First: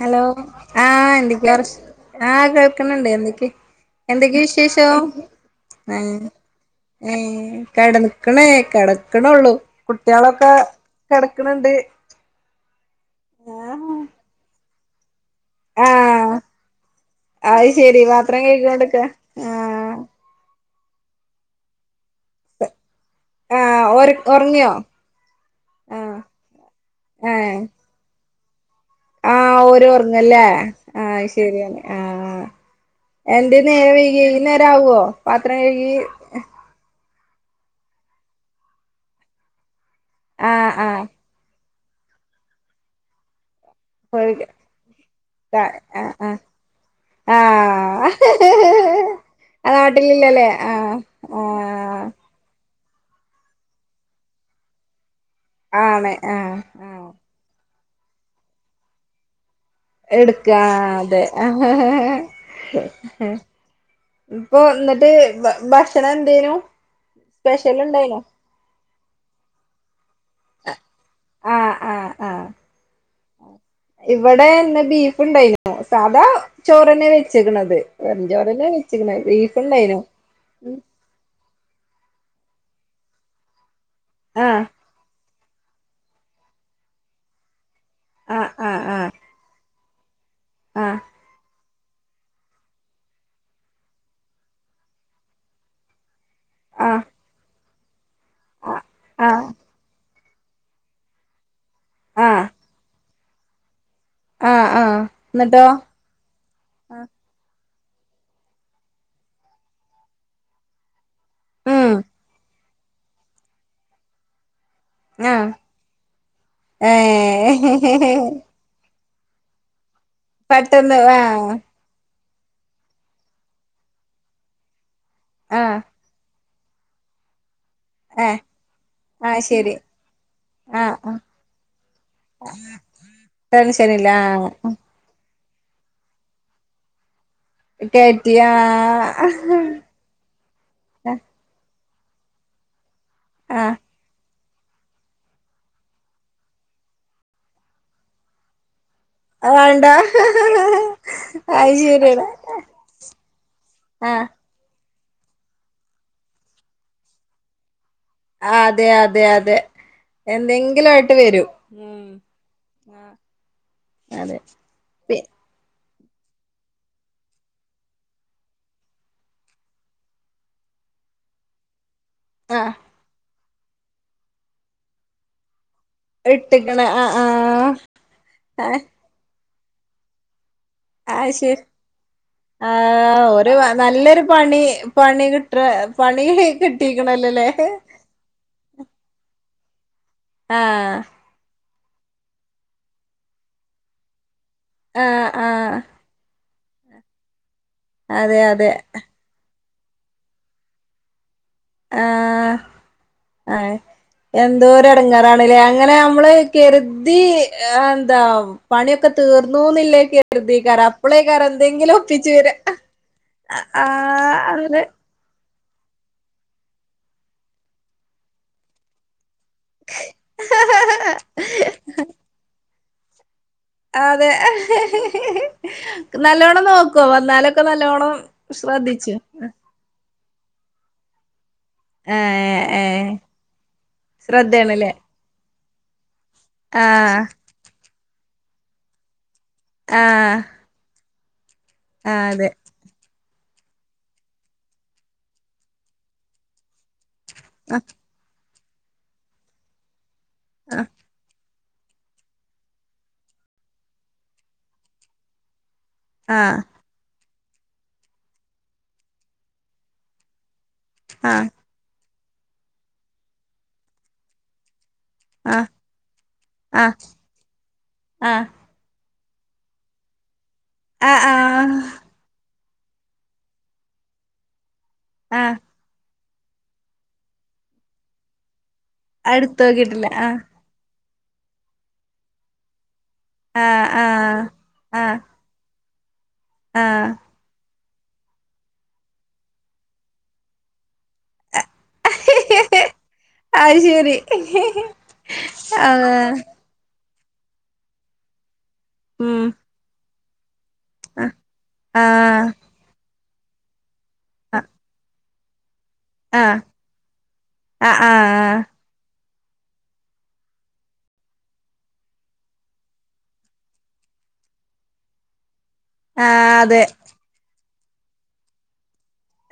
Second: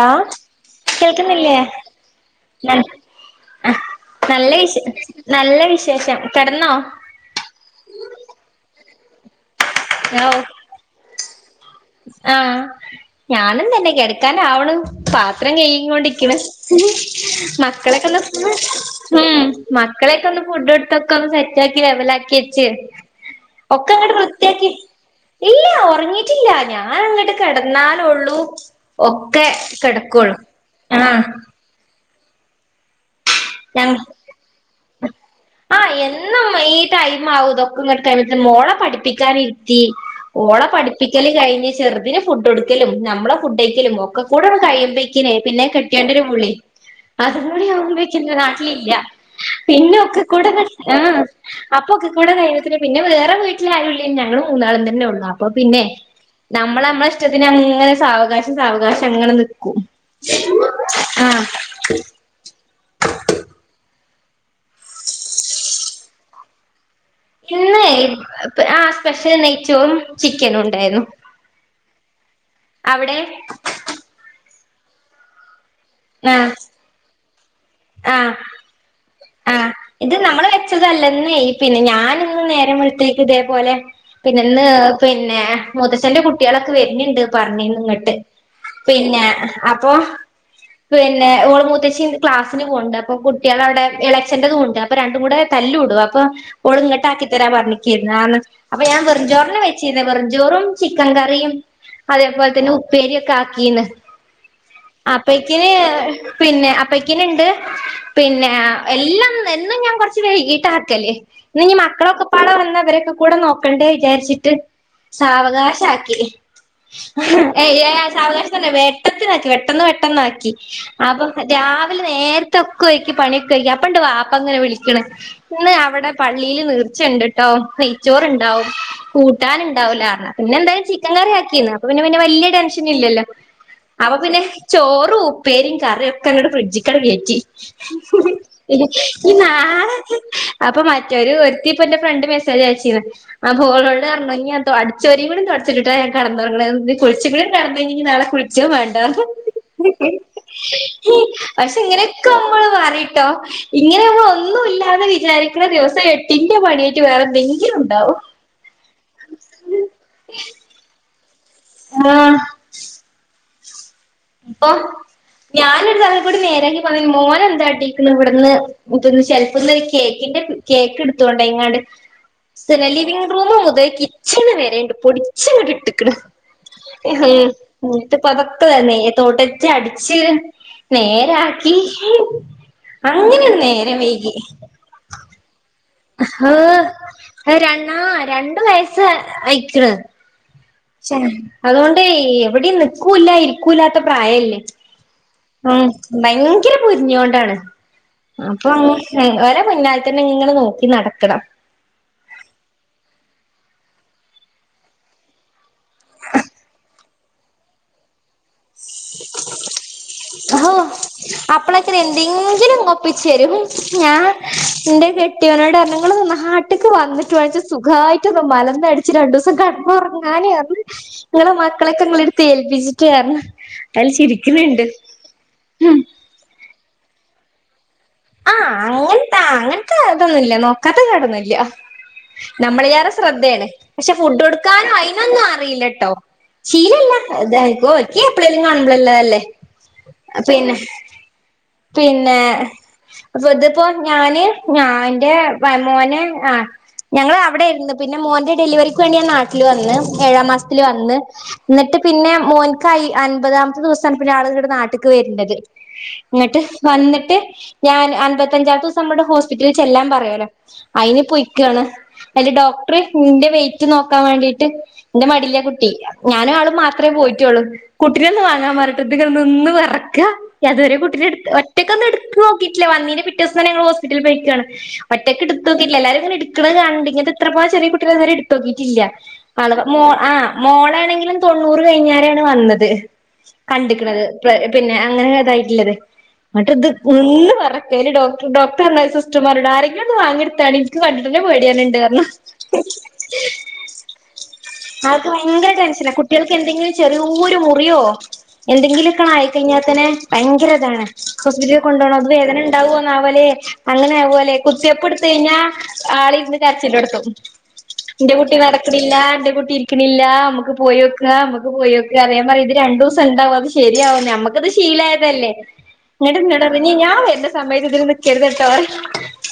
Hello ആ എന്തക്കെയ കേൾക്കുന്നില്ലേ ആ കേൾക്കണണ്ട് എന്തക്ക് ആഹ് എന്തൊക്കെയ നല്ല വിശ വിശേഷം നല്ല ആ വിശേഷം കെടന്നോ ഏ കട നിക്കണേ കട ക്കണള്ളു കുട്ടികളൊക്കെ കെടക്കണിണ്ട് ഞാനന്തന്നെ കെടക്കാനാവണ് പാത്രം കഴുകി കൊണ്ട് നിക്കണ് അത് ശെരി മക്കളൊക്കെ പാത്രം കഴുകിയോണ്ട്ക്ക [unintelligible] ആ ആഹ് മക്ക ളൊക്കൊന്ന് ഫുഡ് കൊടുത്തൊക്കെ ഒന്ന് സെറ്റാക്കി ലെവലാക്കി വെച്ച് ആഹ് ഒക്കെ അങ്ങട് ഒര് വൃ ത്തിയാക്കി ഒറങ്ങിയോ ഇല്ല ആഹ് ഒറങ്ങിട്ടില്ല ഞാൻ അങ്ങട്ട് കെടന്നാലൊള്ളൂ ആ ഒക്കെ ഓര് കെടക്കൊള്ളൂ ഒർങ്ങല്ലേ ആ ആഹ് ശരിയന്നെ എന്റെ നേരെ ഞ വൈകി ഈ നേരാകുവോ പാത്രം കഴുകി ആഹ് എന്നും ഈ ടൈം ആവും ഇതൊക്കെ ഇങ്ങ [unintelligible] മോള പഠിപ്പിക്കാനിരുത്തി ഓളെ ആഹ് ആഹ് പഠിപ്പിക്കല് കഴിഞ്ഞ് ചെറുതിന് ഫുഡ് കൊടുക്കലും നമ്മള ഫുഡക്കലും ഒക്കെ കൂടെ കഴിയുമ്പോഴക്കേ പിന്നെ ആഹ് കെട്ടിയേന്റെ ഒരു ആഹ് വിളി അതും കൂടി ആഹ് ആ പിന്നോക്ക നാട്ടിലില്ലല്ലേ കൂടെ ആഹ് ആഹ് അപ്പോഴൊക്കെ കൂടെ പിന്നെ വേറെ വീട്ടില ആരു ഈ ഞങ്ങള് മൂന്നാളും തന്നെ ഉള്ള അപ്പൊ പിന്നെ ആണ് ആഹ് നമ്മള നമ്മളെ ആഹ് ഇഷ്ടത്തിന് അങ്ങനെ സാവകാശം സാവകാശം അങ്ങനെ നിക്കും എടുക്കാ അതെ ആഹ് ആ ഇപ്പൊ എന്നിട്ട് ഭക്ഷണം എന്തേനു സ്പെഷ്യൽ പിന്നെ ഉണ്ടായിനോ ആ സ്പെഷ്യൽ നെയ്ച്ചോറും ചിക്കനും ചിക്കൻ ഉണ്ടായിരുന്നു അവിടെ ഇവിടെന്നെ ബീഫ് ഉണ്ടായിരുന്നു സാധാ ചോറ്ന്നെ വെച്ചക്കണത് ആഹ ആ ഇത് നമ്മൾ വെച്ചതല്ലെന്ന ഇന്ന് ഞാനിന്ന് നേര വഴത്തേക്ക് ഇതേപോലെ ആഹ് പിന്നെന്ന് പിന്നെ മൂത്തച്ചന്റെ കുട്ടീളൊക്കെ വരുന്ണ്ട് പറഞ്ഞീന്ന് ഇങ്ങട്ട് ആഹ് ആഹ് പിന്നെ അ.... ആഹ് അപേപിന്നെ ഓള് മൂത്തച്ചിക്ലാസ്.... പോവ്ണ്ട് അപ്പൊ കുട്ടികൾ അവിടെ ഇ എളച്ചൻ ന്റ തുണ്ട്അപ്പൊ രണ്ടും കൂടെ തല്ലുകടും അപ്പൊ.... ഓള് ആഹ് ഇങ്ങട്ടാക്കിത്തരാംപറഞ്ഞ ക്കയിനി ആഹ് അപ്പൊ ഞാൻ വെറു ആഹ് ചോറന്നെ വെച്ചിരന്നെവെ.... ചോറും ചിക്കൻ കറിയും ആഹ് അതേപോലെ തന്നെ ഉപ്പേരി ഒക്കെ ആക്കീന്ന് ആഹ് ആഹ് എന്നിട്ടോ അപ്പക്കിന് പിന്നെ അപ്പക്ക... ണ്ട് പിന്നെ എല്ലാം എന്നും ഞാൻ കൊറച്ച് വൈകീട്ട് ആക്കൽ. ഇന്ന്ഞ്ഞ് ഉം ഇന്ന്മക്കളൊക്കെ പാടെ വന്ന ഇവരൊക്കെ കൂടെ നോക്കണ്ടേ വിചാരിച്ചിട്ട്... ആഹ് സാവകാശ ആക്കി ഏ ഏ ഏഹ് സാവകാശം അല്ല വേ.. അപ്പൊപെട്ടെന്ന് പെട്ടെന്ന് ആക്കി പെട്ടെന്ന് അപ്പൊ ആഹ് രാവി. നേരത്തെ ഒക്കെ ഒരുക്കി പണിയൊക്കെ ഒര്ക്കി അപ്പ ഉണ്ട് വാപ്പ അങ്ങനെ വിളിക്കണെ ആഹ് ഇന്ന്അവിടെ പള്ളിൽ നീർച്ചണ്ട്ട്ടോ ഏഹ് നെയ്ച്ചോറണ്ടാവും ആഹ് കൂട്ടാനൻ ശരി ഉണ്ടാവൂലാർഞ്ഞുപിന്നെന്തായാലും ആഹ് ചിക്കൻ ആഹ് കറി ആക്കിന്ന് അപ്പൊ പിന്നെ വലിയ ടെൻഷ. ല്ലല്ലോ ടെൻഷനില്ല അപ്പൊ പിന്നെ ആഹ് ചോറും ഉപ്പേരിയും കറിയ ഒക്കെ അങ്ങോടെ ഫ്രിഡ്ജിക്കട കയറ്റി കയറ്റി മ് ഹാ ഹാ ആഹ് നിപ്പെ നാളെ മറ്റോല് എര്തിരി... പ്പെന്റെ ഫ്രണ്ട് മെസ്സേജ് അയച്ചിനിം അപ്പേ ആഹ് ഓളോട്ർ ഞ്ഞു ഇഞ്ഞ് പോ... അടിച്ചേരി തെടച്ചിട്ട്ടാ കടന്നിറങ്ങണ കുളിച്ച കൂട കടന്ന് കഴിഞ്ഞാ നാളെ കുളിച്ചേ വാണ്ട. അത് വേണ്ട ഹ ആ ഹ് ഹ. അത് ശരിയാണ് ഇങ്ങനൊക്കെ നമ്മള് പറീ ട്ടോ ഇങ്ങനെആകു ആഹ് ഒന്നൂ.... ഒന്നുംല്ലാ വിജാരിക്കുന്ന ദിവസം എട്ടിന്റെ പണിയായിട്ട് വേറെ എന്തെങ്കിലും ഉണ്ടാകും. അതെ അതെ അതെ എന്തെങ്കിലും ആയിട്ട് വരൂ ഉം ആ അപ്പൊ ഞാനാ. ൾ കൂടി നേരാക്കി പോന്നിന്‌മോന് എന്താ ട്ടീ ക്ണ് ഇവിടുന്ന്ന്ഷെൽഫിന്ന് ഒര്‌കേക്കിന്റെ കേ... ഇട്ത്ത് ഒണ്ടയ്ങ്ങാട്... ആഹ് സലിവിംഗ്‌ റൂമുമുതൽ കിച്ചണ് വരെപൊടിച്ങ്ങട് ഇട്ട്‌. ഇട്ട്ക്ക്ണ് ആഹ് മ്ഹ മ്ന്നിട്ട് പ്പെ ആഹ് തൊക്കെതൊടച്ച് അടിച്ചോരി.. ആഹ് ശരി നേരാക്കി ആ അങ്ങനെ ഒരു നേരം നല്ലൊരു പണി പണി കിട്ട പണി ഹേ കിട്ടിക്കണല്ലോല്ലേ ഹാരണ്ട്‌വയസ്സ്അയിക്കണ് ആ അതുകൊണ്ട് എവിടെ നിൽക്കൂല്ല ഇരിക്കൂല്ലാത്ത പ്രായല്ലേ. ആ ആ ഭയങ്കരപൊരിഞ്ഞോണ്ടാണ് അതെ അപ്പൊ ഓരെ പിന്നാ ലെതന്നെങ്ങെ നോക്കിയോണ്ണ്ട് നടക്കണം. ആ ആ എന്തോര്ഇടങ്ങാറാണ് ലേ അങ്ങനെ നമ്മള് കെരുതി എന്താ പണിയൊക്കെ തീർന്നു നില്ലേ ഓ കരുതെയ്ക്കാരംഅപ്പളൈക്കാര്എന്തെങ്കിലും അപ്പളേക്കന് ഒപ്പിച്ചു വരാ. എന്തെങ്കിലും ഒപ്പിച്ചു ആ ഹാ അവര്. ങ്ങളോട് ർഞ്ഞുങ്ങള് നാട്ട്ക്ക് വന്നിട്ട് വേണംസുഖയിട്ട് ഒന്ന് മലന്നടിച്ച് രണ്ടൂസം. [unintelligible] നിങ്ങളെ മക്കളൊക്കെ നിങ്ങളെടുത്ത് ഏൽപ്പിച്ചിട്ട് വർണം അതെ നല്ലോണം നോക്കോ വന്നാലൊക്കെ നല്ലോണം ശ്രറദിച്ച് ല്ല നോക്കാത്ത കേടന്നുല്ല. ഏഹ് നമ്മളിലാറെ ഏഹ് ശ്രദ്ധേണ് പക്ഷെ ഫുഡ് ശ്രദ്ധയാണല്ലേ ടുക്കാനും അയിനൊന്നും അറിയില്ലട്ടോ. ശീലല്ല. ആഹ് അതെഅതോര്ക്ക് എപ്പളെങ്കിലും കാണുമ്പളല്ലേതല്ലേ ആഹ് പിന്നെ ആഹ് പിന്നെ അതെ ഇതിപ്പോ ഞാന് ഞാന്റെ മോനെ ആ ഞങ്ങള് അവിടെയിരുന്നു. പിന്നെ മോന്റെ ഡെലിവറിക്ക് വേണ്ടി ഞാൻ നാട്ടില് വന്ന് ഏഴാം മാസത്തില് ആഹ് വന്ന് എന്നിട്ട് പിന്നെ മോൻകായി അൻപതാമത്തെ ദിവസാണ് പിന്നെ ആള് ഇങ്ങട്ട് നാട്ട്ക്ക് വര്ണത്. ങ്ങട്ട് ആഹ് വന്നിട്ട് ഞാൻ അൻമ്പത്തഞ്ചാമത്തെ ദിവസം നമ്മുടെ ഹോസ്പിറ്റലിൽ ചെല്ലാൻ പറ യാലോ. അയിന് ആഹ് പൊയ്ക്കാണ്. അല്ല ഡോക്ടർ ഇന്റെ വെയിറ്റ് നോക്കാൻ വേണ്ടീട്ട് എന്റെ മടിയില ആഹ് കുട്ടി, ഞാനും ആളും ആഹ് മാത്രമേ പോയിട്ടുള്ളൂ കുട്ടിന ഒ ആഹ് ന്ന് വാങ്ങാൻ മാറി നിന്ന് വേറെക്ക. ത് ഞാൻതുവരെ കുട്ടിനെ ആഹ് എടു ആഹ് ഒറ്റൊക്കൊന്ന്‌ എടുത്ത് ല്ല വന്നീന് പിറ്റ ദസങ്ങള് ഹോസ്പിറ്റിൽക്കുവാണ് മറ്റൊക്കെ ആഹ് എടുക്ക എല്ലാരും നിക്കന് കാണണ്ട്. ഇത്ര പോരെ ചെറിയ കുട്ടികളേതുവരെ ഇടുത്തൊക്കിട്ടില്ല. അടുത്ത് നോക്കിട്ടില്ല ആ ആഹ് മോളാണെങ്കി തൊണ്ണൂറ് കഴിഞ്ഞോരാണ് വന്നത്. കണ്ട്ക്കണത്. ആഹ് പിന്നെ ആഹ് അങ്ങനെ അതായിട്ടുള്ളത് മറ്റ ഇത് ആഹ് നിന്ന് വേരെക്കല് ഡോക്ടർ ഡോക്ടർ പറഞ്ഞ സിസ്റ്റർമാരോട് ആരെങ്കിലൊന്ന് വാങ്ങിയടുത്താളി കണ്ടന പടിയ നിണ്ട കണ ആഹ് അത് ശരി അത് ഭയങ്കര ടെൻഷന ആഹ് കുട്ടികൾക്ക് എന്തെങ്കിലും ചെറീയൊരു മുറിയോ, എന്തെങ്കിലുമൊക്കെ ഉം ആയിക്കഴിഞ്ഞാൽ തന്നെ ഭയങ്കര ഹ ആഹ് കുഞ്ഞിനെ കൊണ്ടോണം അത് ആഹ് വേദന ഉണ്ടാവോന്നാവല്ലെ അങ്ങനൊവുല്ലേ കുത്തിവെപ്പെടു കയിഞ്ഞ ആള ഇരുന്ന് ആഹ് കരച്ചിൽടത്തും. ആഹ് ഇന്റെ കുട്ടി ആഹ് നടക്കനില്ല. ഇന്റെ കുട്ടി ഇരിക്കണില്ല. നമ്മുക്ക് പോയോക്കാ നമുക്ക്‌ പോയൊക്കാ. ഞാൻ പറയും ഇത് രണ്ടീസണ്ടാവും. അത് ശരിയാവും ഞമ്മക്ക് അത് ശീലായതല്ലേ. ഇങ്ങട്ടട അതെ ഞാൻ വരുന്ന സമയത്ത് ഇതിന് നിക്കരുത്ട്ടോന്ന്.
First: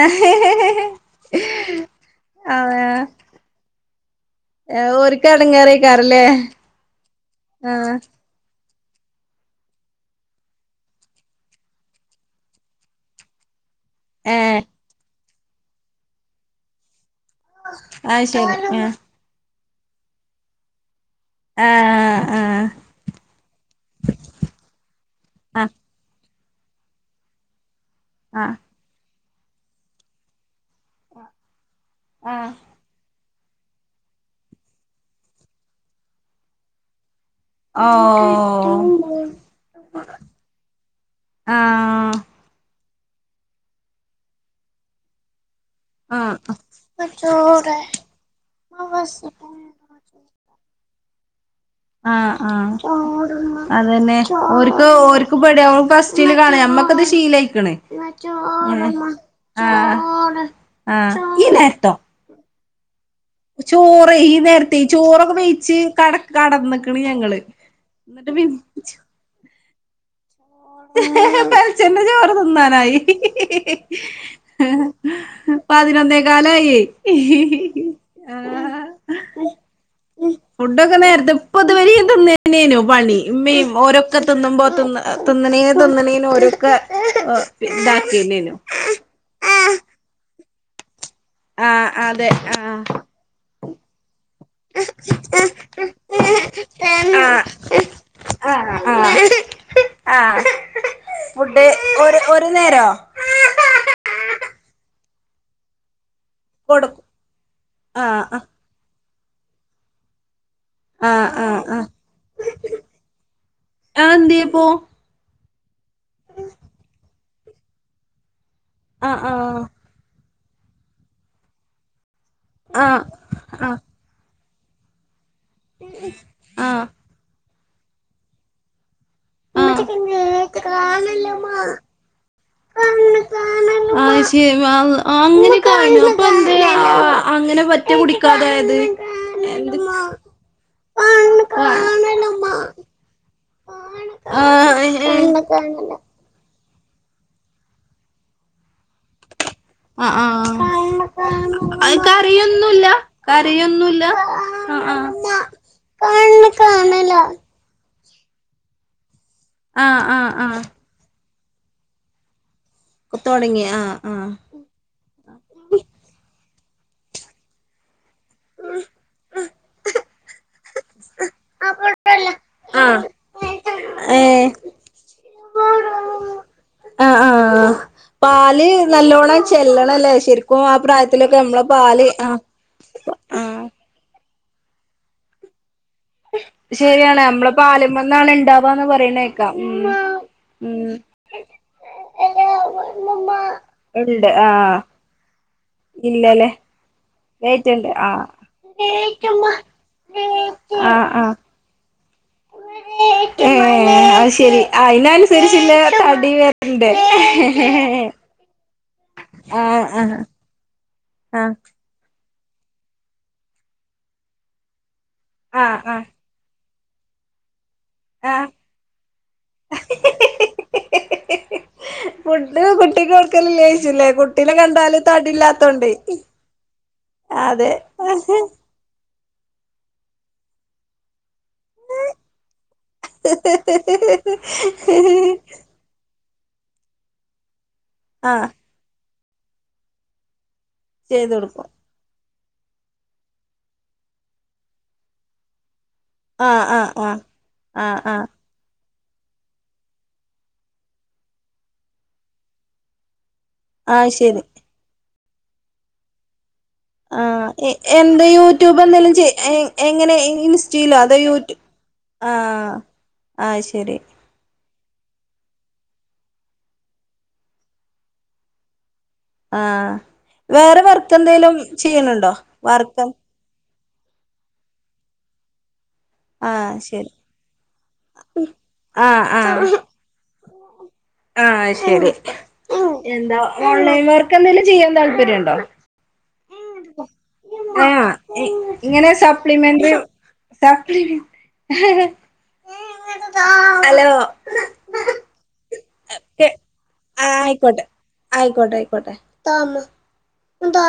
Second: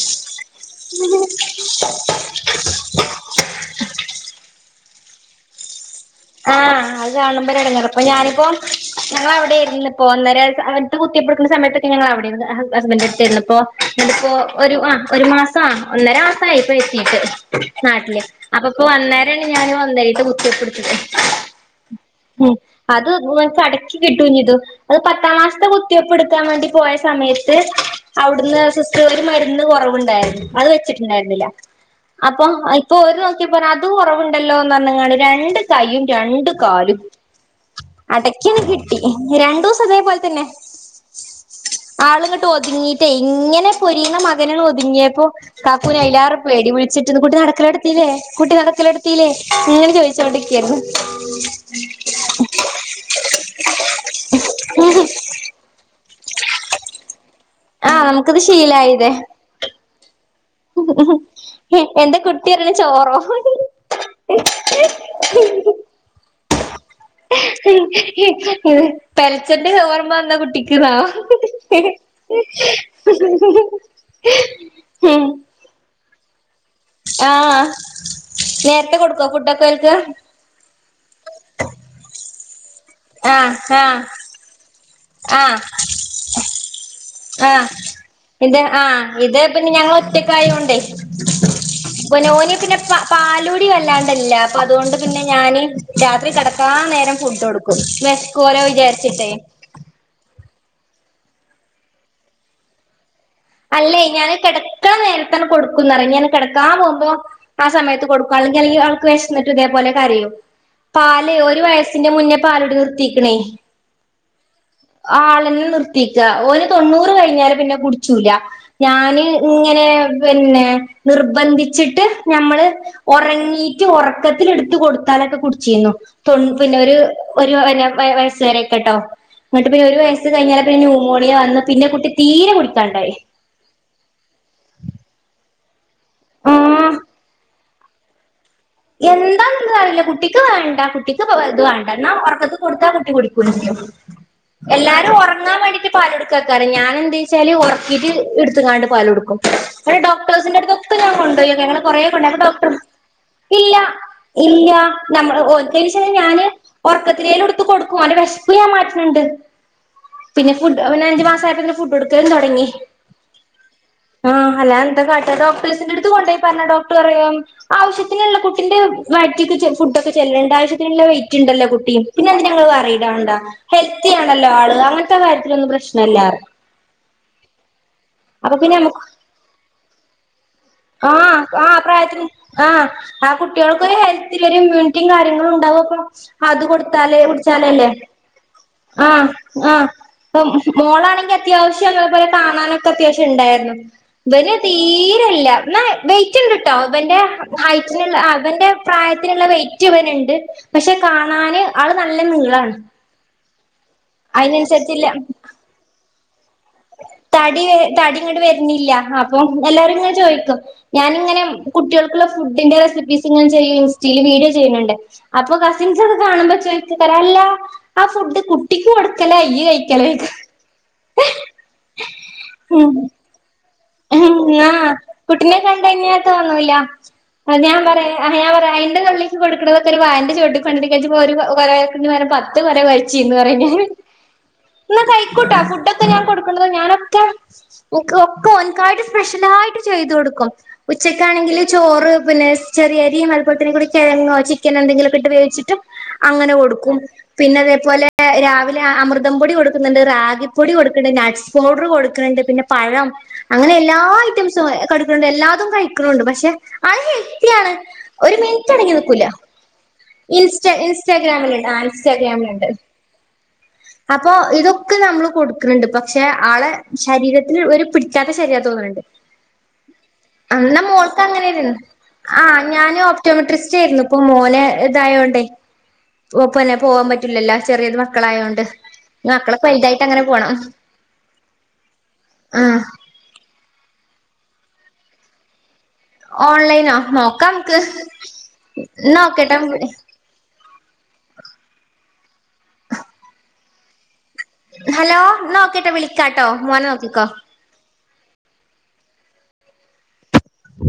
ആഹ് ഹ് ഹ് ഹ് ആ ഓർക്കെടങ്ങേര ആഹ് അത് കാണുമ്പോൾ ഒരു ഇടങ്ങറ്. ആഹ് അപ്പൊ ഞാനിപ്പോ ഞങ്ങൾ അവിടായിരുന്നിപ്പോ. ഒന്നര അടുത്ത കുത്തിവെയ്പ്പ് എടുക്കണ സമയത്തൊക്കെ അവിടാർന്ന് ഹുസ്ബൻഡ്ന്റെ അടുത്തായിരുന്നപ്പോ ഇന്നിപ്പോ ഏഹ് ഒരു മാസം ഒന്നര മാസമായിപ്പോൾ എത്തിയിട്ട് നാട്ടില് അത് ശരി ആഹ് വന്നപ്പോഴാണ് ഞാൻ കുത്തിവെപ്പ് എടുത്തത് ആ ഉ അത് ചടക്കി കിട്ടുഞ്ഞ ഇതു അത് പത്താം മാസത്തെ ആഹ് കുത്തിയപ്പടു എടുക്കാൻ വേണ്ടി പോയ പോയ സമയത്ത് ആഹ് അവിടുന്ന് സിസ്റ്റർ ഒരു മരുന്ന് കുറവുണ്ടായിരുന്നു അത് ഉണ്ടായിരുന്നില്ല. ഇപ്പൊ ആഹ് അവർ നോക്കിയപ്പോൾ പറയുകയാണ്. അത്‌ കുറവുണ്ടല്ലോ എന്ന് പറഞ്ഞ രണ്ട് കയ്യും, രണ്ട് കാലും ഓ അടക്കൊന്നു കിട്ടി. രണ്ടു ദിവസം അതു പോലെ തന്നെ ആഹ് ആള് ഇങ്ങനെ ഒതുങ്ങിയിട്ട് ഇങ്ങനെ പൊരിയുന്ന മകൻ ഒതുങ്ങിയപ്പോൾ കാക്കുനെ അ ആഹ് എല്ലാാരും പേടി കാകുന് അതിലേറെ പേടി. വിളിച്ചിട്ട് കുട്ടി നടന്നു ചോറ് തുടങ്ങിയോ? നടന്നു തുടങ്ങിയോ? എന്ന് ഇങ്ങനെ ചോദിച്ചു കൊണ്ടിരിക്കും. ഉം ആ ആ അതന്നെ. ഓരുക്ക് ഓരുക്ക്‌ പേടിയാവും സ്ഥിരാണ്. നമുക്കിത് ശീലായ്ക്കാണ് ആഹ് നമുക്കത് ഏ ആഹ് ഉം ഉം ആഹ് ഈ നേരത്തോ എന്താ കുട്ടിരഞ്ഞ ചോറോ ചോറ് ഈ നേരത്തെ ചോറൊക്കെ വെയിച്ച് കട കടന്നക്കണ് ഞങ്ങള്. ഹി ഹി എന്നിട്ട് പി പെലച്ചന്റെ ഓർമ്മ വന്ന കുട്ടി പെലച്ചന്റെ ചോറ് തിന്നാനായി ഉം പതിനന്നേകാലായി ആഹ് നേരത്തെ കൊടുക്കോ ഫുഡൊക്കെ ഓൽക്ക് ഫുഡൊക്കെ നേരത്തെ ഇപ്പൊ ഇതുവരേ തിന്നേനു പണി. ഇമ്മ ആഹ് ആഹ് ഓരോക്കെ തിന്നുമ്പോ തിന്ന് ആഹ് തിന്നാണെന് തിന്നാണെന് ഇവരൊക്കെ ആഹ് ഇത് ആഹ് ഇത് പിന്നെ ഞങ്ങൾ ഒറ്റക്കായൊണ്ടേ ആഹ് ഇപ്പൊ അതെ ഓന് പിന്നെ ആഹ് പ പാലൂടി വല്ലാണ്ടല്ല അപ്പൊ അതുകൊണ്ട് പിന്നെ ഞാന് രാത്രി കിടക്കാ നേരം ഫുഡ് ആഹ് കൊടുക്കും വെസ്ക്കൂല്ലോ വിചാരിച്ചിട്ടേ ആ ഫുഡ് ഒരു ഒരു നേരോ അല്ലേ ഞാൻ കെടക്കണ നേരത്താണ് കൊടുക്കുന്നറ ഞ കെടക്കാൻ കൊടുക്കും പോമ്പോ ആ സമയത്ത് ആഹ് കൊടുക്കും. ആഹ് അല്ലെങ്കി അല്ലെങ്കി അവൾക്ക് വിശന്നിട്ട് ഇതേപോലെ കരയും ആഹ് പാല് ഒരു ആഹ് ആഹ് വയസിന്റെ മുന്നേ പാലൂടി നിർത്തിക്കണേ അതെന്ത്യേ പ്പോ ആളന്ന ത്തിക്ക ഓന് തൊണ്ണൂറ് കഴിഞ്ഞാല് പിന്നെ കുടിച്ചൂല ആഹ് ഞാന് ആഹ് ഇങ്ങനെ പിന്നെ നിർബന്ധിച്ചിട്ട് നമ്മൾ ആഹ് ആഹ് ഉറങ്ങീട്ട് ഉറക്കത്തിലെട് ഇത് കൊടുത്താലക്കെ കുടിച്ചിന്നു തൊ പിന്നെ ആഹ് ഒരു ഒരു [unintelligible] വയസ് വരെൊക്കെട്ടോ എന്നിട്ട്പിന്നെ ആഹ് ഒരു വയസ്സ് കഴിഞ്ഞാല പിന്ന ന്യൂമോണിയ വന്ന് പിന്നെ കുട്ടി തീരെ കുടി [unintelligible] [unintelligible] അപ്പ ആഹ് ന്ത്‌ [unintelligible] എന്താന്നൊന്നറിയില്ല കുട്ടിക്ക് വേണ്ട കുട്ടിക്ക് ആഹ് പ്പ് ഇത് വേണ്ട എന്ന ഒറക്കത്തി കൊടുത്താ കുട്ടി കുടി കുടിക്കും ആഹ് എല്ലാരും ഒറങ്ങാൻ വേണ്ടിട്ട് പാലൊടു ക്കാർ ഞാൻ എന്താച്ചാല് ഉറക്കീട്ട് എടുത്തിക്കണ്ട് പലൊടുക്കും ഇടെ ആഹ് ഡോക്ടേഴ്സിന്റെ അടിതൊക്കെ ഞാൻ കൊണ്ടോയി ങ്ങനെ അത് കൊറെ [unintelligible] ഡോക്ട്ടർ കരയൊന്നുല്ല ഇല്ല കരയൊന്നുല്ല ഇല്ല ആഹ് ആഹ് നമ്മള് ഒ [unintelligible] ഞാന് ഒറക്കത്തിലെലു എടുത്കൊ ഓന്റെ വെശ്പ്പ് ഞാൻ മാറ്റ്ണ്ണ്ട് ആഹ് ആഹ് പിന്നെ ആഹ് ഫുഡ് [unintelligible] സയപ്പതേനും ഫുഡ്ടുക്കല് തൊടങ്ങി തൊടങ്ങി ആഹ് ആഹ് അല്ല എന്താ കാട്ടാ ഡോക്ടേഴ്സിന്റെ അടുത്ത് കൊണ്ടോയി പർഞ്ഞ ഡോക്ടർറിയ ആവശ്യത്തിനുള്ള കുട്ടിന്റെ വറ്റ്ക്ക് ചെ ഫുഡ്ക്കെചെല്ലണ്ടവിഷത്തിനുള്ള വെറ്റ്ണ്ടല്ലോ കുട്ടി പിന്നെ എന്തിനാ ങ്ങള് വറീഡ് ആഹ് ആവണ്ട ഹെൽത്തി ഏഹ് ആണല്ലോ ആള് അങ്ങ ത്ത കാര്യത്തിലൊന്നും പ്രശ്നല്ല ആഹ് ആഹ് അപ്പൊ പാല് പിന്നെ നമുക്ക് നല്ലോണം ചെല്ലണല്ലേ ശരിക് ആഹ് ആഹ് പ്രായത്തിന് ആഹ് ആ ആഹ് കുട്ടികൾക്കൊര് ഹെ ത്ത് ലേണിം ഇമ്യൂണിറ്റിം കാര്യങ്ങളും ഇണ്ടാവും അത് കൊടുത്താലേ ശരിയാണ് നമ്മളെ കുട്ച്ചാലല്ലേ പാലുമ്മന്നാണ് ഇണ്ടാവാന്ന് ആഹ് പറയണേക്കാം ആഹ് ഉം പ്പം ഉം മോളാണെങ്കിൽ അത്യാവശ്യം അതേ പോലെ കാണാനൊക്കെ അത്യാവശ്യം ഇണ്ടായിര്ന്നു ഉണ്ട് ഇവന് ആഹ് തീരെല്ല ന്നാ ഇല്ലല്ലേ വെയിറ്റ്ണ്ട്ട്ടോ ഇവന്റെ വെയിറ്റ്ണ്ട് ഹൈറ്റിന്ള്ള ആഹ് ഇവന്റെ പ്രായത്തിന്ള്ള വെയിറ്റ് ഇവന്ണ്ട് പക്ഷെ ആഹ് ആഹ് കാണാന് ആള് നല്ല നീളാണ് ഏ അത് ശെരി അയ്നന്സരിച്ച്ല്ല അയിനനുസരിച്ചില്ല തടി വരണ്ട് തടി തടി ഇങ്ങട്ട് വര്ന്നില്ല അപ്പൊ ആ എല്ലാരും ആ ഇങ്ങെനെ ചോയ്ക്കും ആ ഞാനിങ്ങനെ കുട്ട്യൾക്ക്ള്ള ഫുഡിന്റെ റെസിപ്പീസ്ങ്ങനെ ചെയ്യും ഇൻസ്റ്റയിൽ വീഡിയോ ചെയ്യ്ണ് ണ്ട് അപ്പൊ ആ ആ കസിൻസൊക്കെ കാണുമ്പോ ചോയ്ക്കുപ്പല്ലാ ആ ഫുഡ് കുട്ടിക്ക് കൊട്ക്കലാ ഇയ്യ് കഴിക്കലാ ചോയ്ക്കും ഫുഡ് കുട്ടിക്ക് കൊടുക്കല് ല്ലേ ഉം ആഹ് കുട്ടിനെ കണ്ട് കഴിഞ്ഞാ തോന്നൂല അ അതെ ഞാൻ പറയാ ഹാ ഞാൻ പറയാ അയിന്റെ തൊള്ളേക്ക് കൊട്ക്ക്ണതൊക്കെ ഒരു വാഴന്റെ ചോട്ട്ക്ക് കൊണ്ടെയ്ട്ക്ക ഇജ് പോര് പ [unintelligible] പകരം പത്ത് കൊല കൊൽച്ചീന്നു പറീനി ന്നാ കഴിക്കുട്ടോ ഫുഡൊക്കെ ഞാൻ കൊടു ക്ക്ണതും ഞാനൊക്കെ ആ ഇൻക്കും ക്കായിട്ട് സ്പെഷ്യലായിട്ട് ചെയ്ത് കൊടുക്കും ചെയ്ത് ഉച്ചക്കാണെങ്കില് കൊടുക്കും ചോറ് പിന്നെ ചെറിയരിം അതുപോലെതന്നെ കുടിം കിഴങ്ങോ ചിക്കനോ എന്തെങ്കിലൊക്കെ ഇട്ട് വേവിച്ചിട്ട് ആ അങ്ങനെ ആ കൊട്ക്കും ആ പിന്നെ ആ അതേപോലെ ആ രാവി ലാ അമൃതം പൊടി കൊടുക്കുന്നുണ്ട് റാഗിപ്പൊടി കൊടുക്ക്ണ്ട് നട്ട്സ് പൗഡർ കൊടുക്ക്ണ് ണ്ട് പിന്നെ പഴം അങ്ങനെ എല്ലാ ആ ശരി ഐറ്റംസും കൊട്ക്ക്ണ് ണ്ട് എല്ലാതും കഴിക്ക്ണുണ്ട് പക്ഷെ അത് ആ ഹെൽത്തിയാണ് എന്താ ഒരു മിനിറ്റ് അട യൂട്യൂബ് ങ്ങി എന്തെലും നക്കൂല ചെയ് എങ്ങനെ ഇൻറ്റ ഇൻസ്റ്റയിലോ അതോ ഇൻസ്റ്റാഗ്രാമിൽ ഇന്റഗ്രാം ഉണ്ട് ആഹ ശരി ക്കെ നമ്മള് കൊടുക്കുന്നുണ്ട് പക്ഷെ ആളെ ശരീരത്തിൽ ഒരു പിടിക്കാത്ത ശരീരം തോന്നുന്നുണ്ട് ആഹ് എല്ലാ വേറെ വർക്ക് മോൾക്ക് എന്തേലും അങ്ങനെരുന്നു ചെയ്യണുണ്ടോ ആ ഞാാന വർക്കം ഓപ്റ്റോമെട്രിസ് ചച്ചായിരുന്നു ഇപ്പൊ മോനെ ഇതായോണ്ടേ ആഹ് ഓപ്പെ പോവാൻ ശരി പറ്റൂില്ലല്ലോ ചെറിയത് മക്കളായയോണ്ട് മക്കളെെലുതായിട്ട് അങ്ങനെ പോണം ആഹ ശരി ആഹ് എന്താ ഓൺലൈൻ വർക്ക് എന്തെങ്കലും ചെയ്യാൻ താല്പര്യംണ്ടോ ഓൺലൈനോ നോക്കാം നമുക്ക് ആഹ ഇങ്ങനെ എന്നാ ഓക്കേട്ടോ സപ്ലിമെന്റ് സപ നീ എങ്ങോടുത്ത ഹലോ ഹലോ ന ആ ആയിക്കോട്ടെ ആയിക്കോട്ടെ താ താ